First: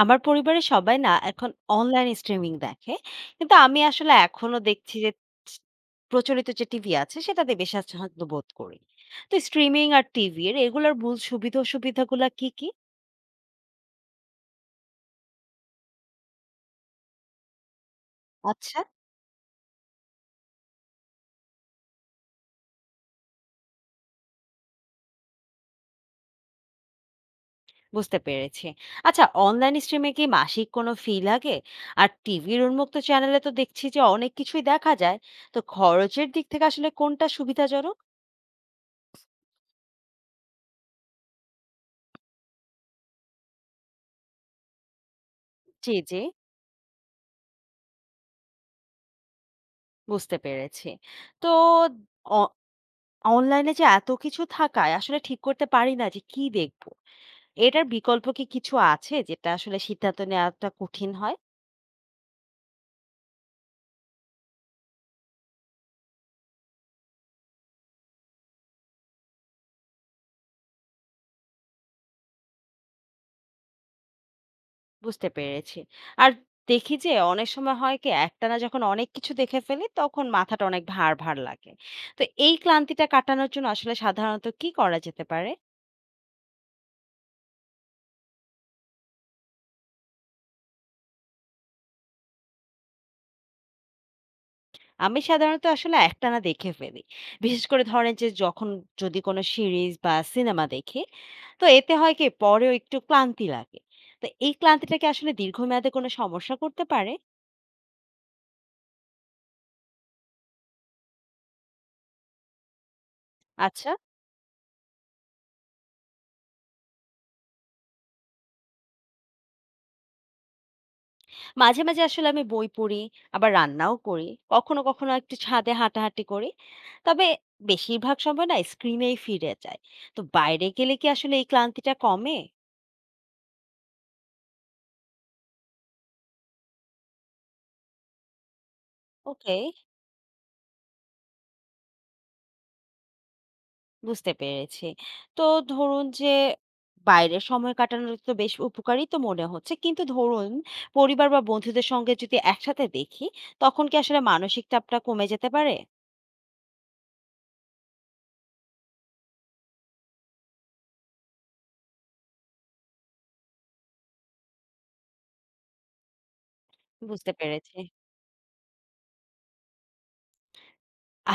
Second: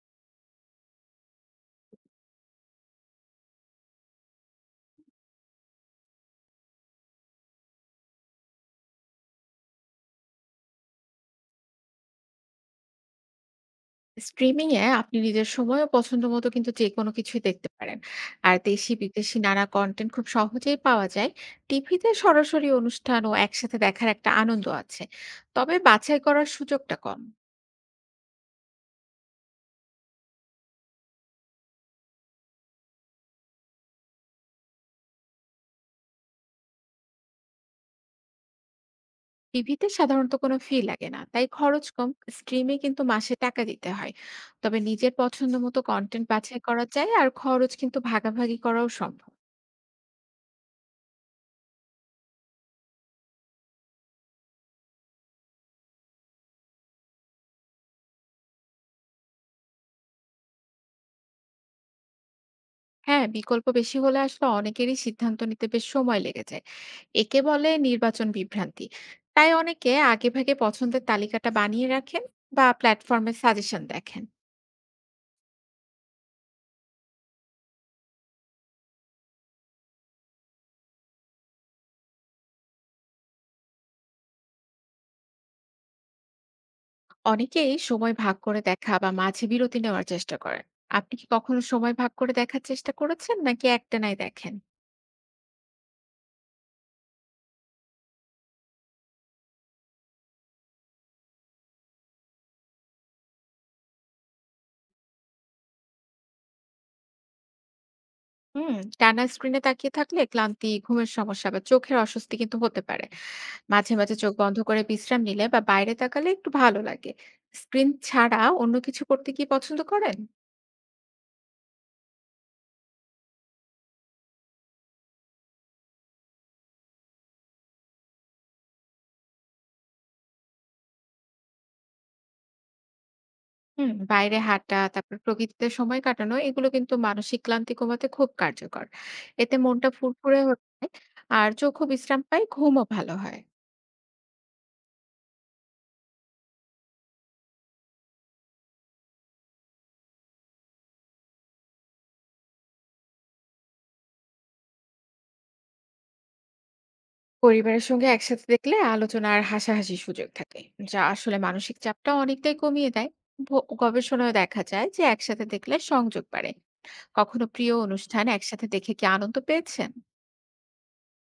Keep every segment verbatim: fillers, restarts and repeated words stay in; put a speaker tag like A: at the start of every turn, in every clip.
A: আমার পরিবারের সবাই না এখন অনলাইন স্ট্রিমিং দেখে। কিন্তু আমি আসলে এখনো দেখছি যে প্রচলিত যে টিভি আছে সেটাতে বেশ স্বাচ্ছন্দ্য বোধ করি। তো স্ট্রিমিং আর টিভির এগুলোর মূল সুবিধা অসুবিধাগুলা কি, কি?
B: স্ট্রিমিং এ আপনি নিজের সময় ও পছন্দ মতো কিন্তু যে কোনো কিছুই দেখতে পারেন। আর
A: আচ্ছা,
B: দেশি বিদেশি নানা কনটেন্ট খুব সহজেই পাওয়া যায়। টিভিতে সরাসরি অনুষ্ঠান ও একসাথে দেখার একটা আনন্দ আছে। তবে বাছাই করার সুযোগটা কম।
A: বুঝতে পেরেছি। আচ্ছা অনলাইন স্ট্রিমে কি মাসিক কোনো ফি লাগে? আর টিভির উন্মুক্ত চ্যানেলে তো দেখছি যে অনেক কিছুই দেখা যায়। তো খরচের দিক থেকে আসলে কোনটা সুবিধাজনক?
B: টিভিতে সাধারণত কোনো ফি লাগে না। তাই খরচ কম। স্ট্রিমে কিন্তু মাসে টাকা দিতে হয়। তবে নিজের পছন্দ মতো
A: জি, জি,
B: কনটেন্ট বাছাই করা যায় আর খরচ কিন্তু ভাগাভাগি করাও সম্ভব।
A: বুঝতে পেরেছি। তো অ অনলাইনে যে এত কিছু থাকায় আসলে ঠিক করতে পারি না যে কি দেখব। এটার বিকল্প কি কিছু আছে যেটা আসলে সিদ্ধান্ত নেওয়াটা কঠিন হয়?
B: হ্যাঁ, বিকল্প বেশি হলে আসলে অনেকেরই সিদ্ধান্ত নিতে বেশ সময় লেগে যায়। একে বলে নির্বাচন বিভ্রান্তি। তাই অনেকে আগেভাগে পছন্দের তালিকাটা বানিয়ে রাখেন বা প্ল্যাটফর্মে সাজেশন দেখেন।
A: বুঝতে পেরেছি। আর দেখি যে অনেক সময় হয় কি একটানা যখন অনেক কিছু দেখে ফেলি তখন মাথাটা অনেক ভার, ভার লাগে। তো এই ক্লান্তিটা কাটানোর জন্য আসলে সাধারণত কি করা যেতে পারে?
B: অনেকেই সময় ভাগ করে দেখা বা মাঝে বিরতি নেওয়ার চেষ্টা করেন। আপনি কি কখনো সময় ভাগ করে দেখার চেষ্টা করেছেন নাকি একটানাই দেখেন?
A: আমি সাধারণত আসলে একটানা দেখে ফেলি। বিশেষ করে ধরেন যে যখন যদি কোনো সিরিজ বা সিনেমা দেখি, তো এতে হয় কি পরেও একটু ক্লান্তি লাগে। তো এই ক্লান্তিটা কি আসলে দীর্ঘমেয়াদে কোনো সমস্যা করতে পারে?
B: হুম, টানা স্ক্রিনে তাকিয়ে থাকলে ক্লান্তি, ঘুমের সমস্যা বা চোখের অস্বস্তি কিন্তু হতে পারে।
A: আচ্ছা।
B: মাঝে মাঝে চোখ বন্ধ করে বিশ্রাম নিলে বা বাইরে তাকালে একটু ভালো লাগে। স্ক্রিন ছাড়া অন্য কিছু করতে কি পছন্দ করেন?
A: মাঝে, মাঝে আসলে আমি বই পড়ি, আবার রান্নাও করি। কখনো, কখনো একটু ছাদে হাঁটাহাঁটি করি। তবে বেশিরভাগ সময় না স্ক্রিনেই ফিরে যাই। তো বাইরে গেলে কি আসলে এই ক্লান্তিটা কমে?
B: হুম, বাইরে হাঁটা তারপর প্রকৃতিতে সময় কাটানো এগুলো কিন্তু মানসিক ক্লান্তি কমাতে খুব কার্যকর। এতে
A: ওকে।
B: মনটা ফুরফুরে হয়ে যায়, আর চোখও বিশ্রাম পায়, ঘুমও ভালো হয়।
A: বুঝতে পেরেছি। তো ধরুন যে বাইরে সময় কাটানো তো বেশ উপকারী তো মনে হচ্ছে। কিন্তু ধরুন পরিবার বা বন্ধুদের সঙ্গে যদি একসাথে দেখি, তখন কি আসলে মানসিক চাপটা কমে যেতে পারে?
B: পরিবারের সঙ্গে একসাথে দেখলে আলোচনা আর হাসাহাসি সুযোগ থাকে, যা আসলে মানসিক চাপটা অনেকটাই কমিয়ে দেয়। ভ- গবেষণায় দেখা যায় যে একসাথে দেখলে সংযোগ বাড়ে।
A: বুঝতে
B: কখনো প্রিয়
A: পেরেছি।
B: অনুষ্ঠান একসাথে দেখে কি আনন্দ পেয়েছেন?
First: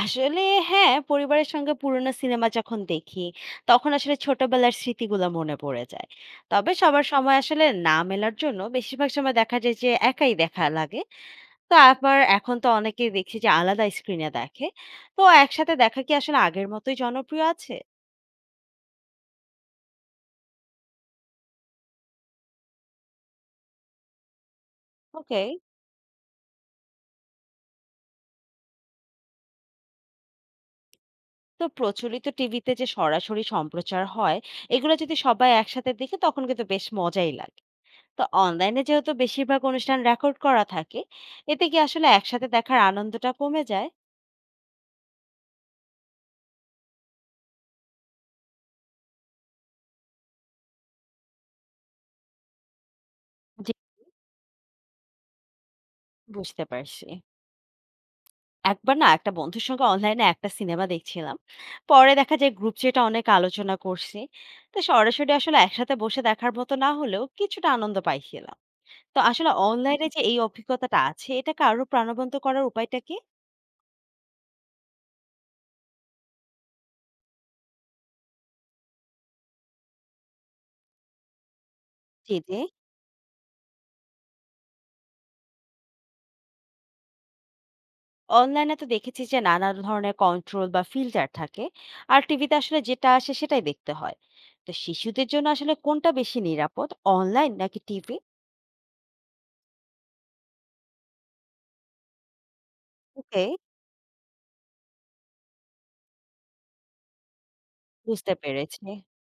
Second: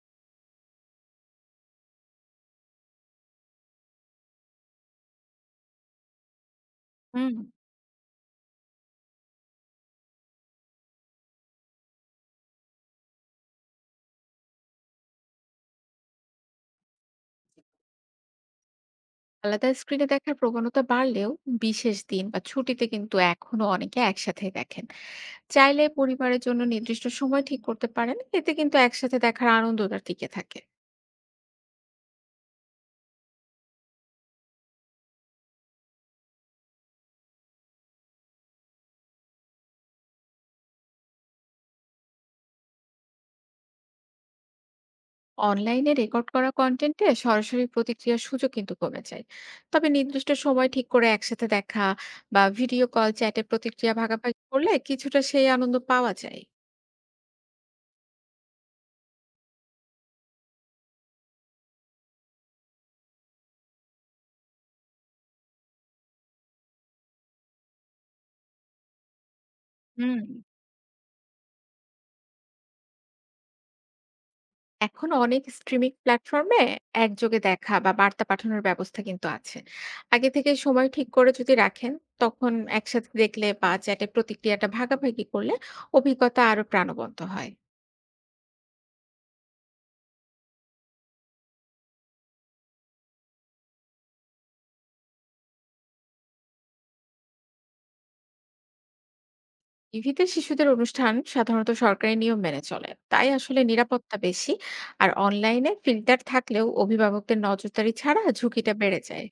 A: আসলে হ্যাঁ, পরিবারের সঙ্গে পুরোনো সিনেমা যখন দেখি, তখন আসলে ছোটবেলার স্মৃতিগুলা মনে পড়ে যায়। তবে সবার
B: হুম।
A: সময় আসলে না মেলার জন্য বেশিরভাগ সময় দেখা যায় যে একাই দেখা লাগে। তো আবার এখন তো অনেকেই দেখছি যে আলাদা স্ক্রিনে দেখে। তো একসাথে দেখা কি আসলে আগের মতোই জনপ্রিয় আছে?
B: আলাদা স্ক্রিনে দেখার প্রবণতা বাড়লেও বিশেষ দিন বা ছুটিতে কিন্তু এখনো অনেকে একসাথে দেখেন।
A: ওকে।
B: চাইলে পরিবারের জন্য নির্দিষ্ট সময় ঠিক করতে পারেন, এতে কিন্তু একসাথে দেখার আনন্দটা টিকে থাকে।
A: তো প্রচলিত টিভিতে যে সরাসরি সম্প্রচার হয়, এগুলো যদি সবাই একসাথে দেখে তখন কিন্তু বেশ মজাই লাগে। তো অনলাইনে যেহেতু বেশিরভাগ অনুষ্ঠান রেকর্ড করা থাকে, এতে কি আসলে একসাথে দেখার আনন্দটা কমে যায়?
B: অনলাইনে রেকর্ড করা কন্টেন্টে সরাসরি প্রতিক্রিয়ার সুযোগ কিন্তু কমে যায়। তবে নির্দিষ্ট সময় ঠিক করে একসাথে দেখা বা ভিডিও কল চ্যাটে
A: জি,
B: প্রতিক্রিয়া ভাগাভাগি করলে কিছুটা সেই আনন্দ পাওয়া যায়।
A: বুঝতে পারছি। একবার না একটা বন্ধুর সঙ্গে অনলাইনে একটা সিনেমা দেখছিলাম, পরে দেখা যায় গ্রুপ চ্যাটে অনেক আলোচনা করছি। তো সরাসরি আসলে একসাথে বসে দেখার মতো না হলেও কিছুটা আনন্দ পাইছিলাম। তো আসলে অনলাইনে
B: হুম।
A: যে এই অভিজ্ঞতাটা আছে এটাকে আরো প্রাণবন্ত করার উপায়টা কি?
B: এখন অনেক স্ট্রিমিং প্ল্যাটফর্মে একযোগে দেখা বা বার্তা পাঠানোর ব্যবস্থা কিন্তু আছে। আগে থেকে সময় ঠিক করে যদি রাখেন,
A: জি
B: তখন
A: জি
B: একসাথে দেখলে বা চ্যাটে প্রতিক্রিয়াটা ভাগাভাগি করলে অভিজ্ঞতা আরো প্রাণবন্ত হয়।
A: অনলাইনে তো দেখেছি যে নানা ধরনের কন্ট্রোল বা ফিল্টার থাকে। আর টিভিতে আসলে যেটা আসে সেটাই দেখতে হয়। তো শিশুদের জন্য আসলে কোনটা বেশি নিরাপদ, অনলাইন নাকি টিভি?
B: টিভিতে শিশুদের অনুষ্ঠান সাধারণত সরকারি নিয়ম মেনে চলে, তাই
A: ওকে,
B: আসলে নিরাপত্তা বেশি। আর অনলাইনে ফিল্টার থাকলেও অভিভাবকদের নজরদারি ছাড়া
A: বুঝতে
B: ঝুঁকিটা
A: পেরেছি।
B: বেড়ে যায়।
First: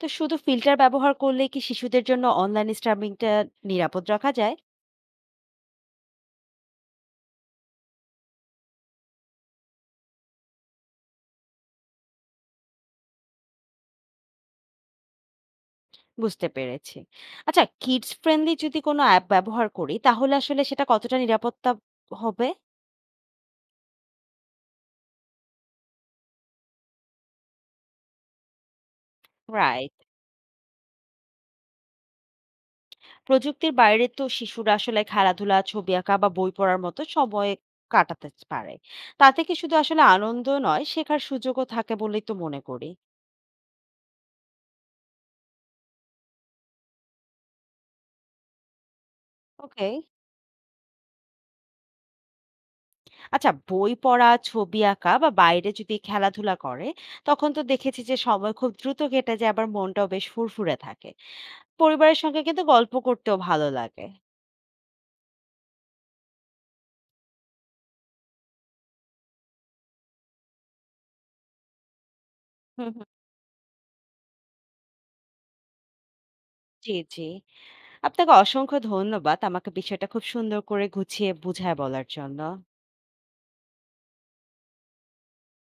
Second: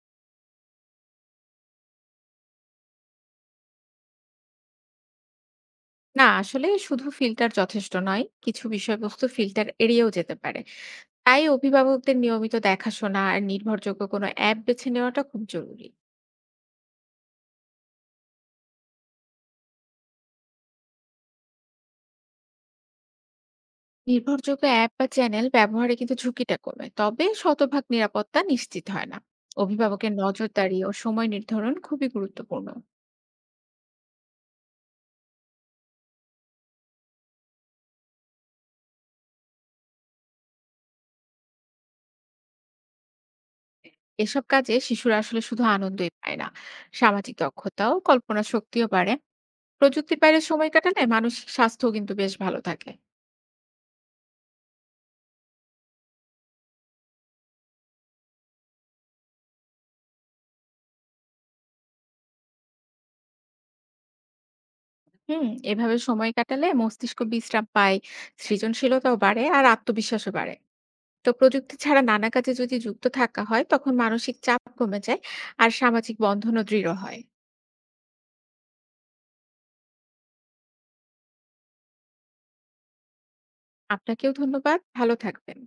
A: তো শুধু ফিল্টার ব্যবহার করলে কি শিশুদের জন্য অনলাইন স্ট্রিমিংটা নিরাপদ রাখা যায়?
B: না, আসলে শুধু ফিল্টার যথেষ্ট নয়, কিছু বিষয়বস্তু ফিল্টার এড়িয়েও যেতে পারে। তাই অভিভাবকদের নিয়মিত দেখাশোনা আর নির্ভরযোগ্য কোনো অ্যাপ বেছে নেওয়াটা খুব জরুরি।
A: বুঝতে পেরেছি। আচ্ছা কিডস ফ্রেন্ডলি যদি কোনো অ্যাপ ব্যবহার করি তাহলে আসলে সেটা কতটা নিরাপত্তা হবে?
B: নির্ভরযোগ্য অ্যাপ বা চ্যানেল ব্যবহারে কিন্তু ঝুঁকিটা কমে, তবে শতভাগ নিরাপত্তা নিশ্চিত হয় না।
A: রাইট।
B: অভিভাবকের নজরদারি ও সময় নির্ধারণ খুবই গুরুত্বপূর্ণ।
A: প্রযুক্তির বাইরে তো শিশুরা আসলে খেলাধুলা, ছবি আঁকা বা বই পড়ার মতো সময় কাটাতে পারে। তাতে কি শুধু আসলে আনন্দ নয়, শেখার সুযোগও থাকে বলেই তো মনে করি।
B: এসব কাজে শিশুরা আসলে শুধু আনন্দই পায় না, সামাজিক দক্ষতাও কল্পনা শক্তিও বাড়ে।
A: ওকে।
B: প্রযুক্তির বাইরে সময় কাটালে মানসিক স্বাস্থ্যও কিন্তু বেশ ভালো থাকে।
A: আচ্ছা বই পড়া, ছবি আঁকা বা বাইরে যদি খেলাধুলা করে তখন তো দেখেছি যে সময় খুব দ্রুত কেটে যায়, আবার মনটাও বেশ ফুরফুরে থাকে। পরিবারের সঙ্গে কিন্তু গল্প করতেও ভালো লাগে।
B: হুম, এভাবে সময় কাটালে মস্তিষ্ক বিশ্রাম পায়, সৃজনশীলতাও বাড়ে আর আত্মবিশ্বাসও বাড়ে। তো প্রযুক্তি ছাড়া নানা কাজে যদি
A: হুম,
B: যুক্ত
A: হুম।
B: থাকা হয় তখন মানসিক চাপ কমে যায় আর সামাজিক বন্ধনও দৃঢ়
A: জি,
B: হয়।
A: জি। আপনাকে অসংখ্য ধন্যবাদ আমাকে বিষয়টা খুব সুন্দর করে গুছিয়ে বুঝায় বলার জন্য।
B: আপনাকেও ধন্যবাদ, ভালো থাকবেন।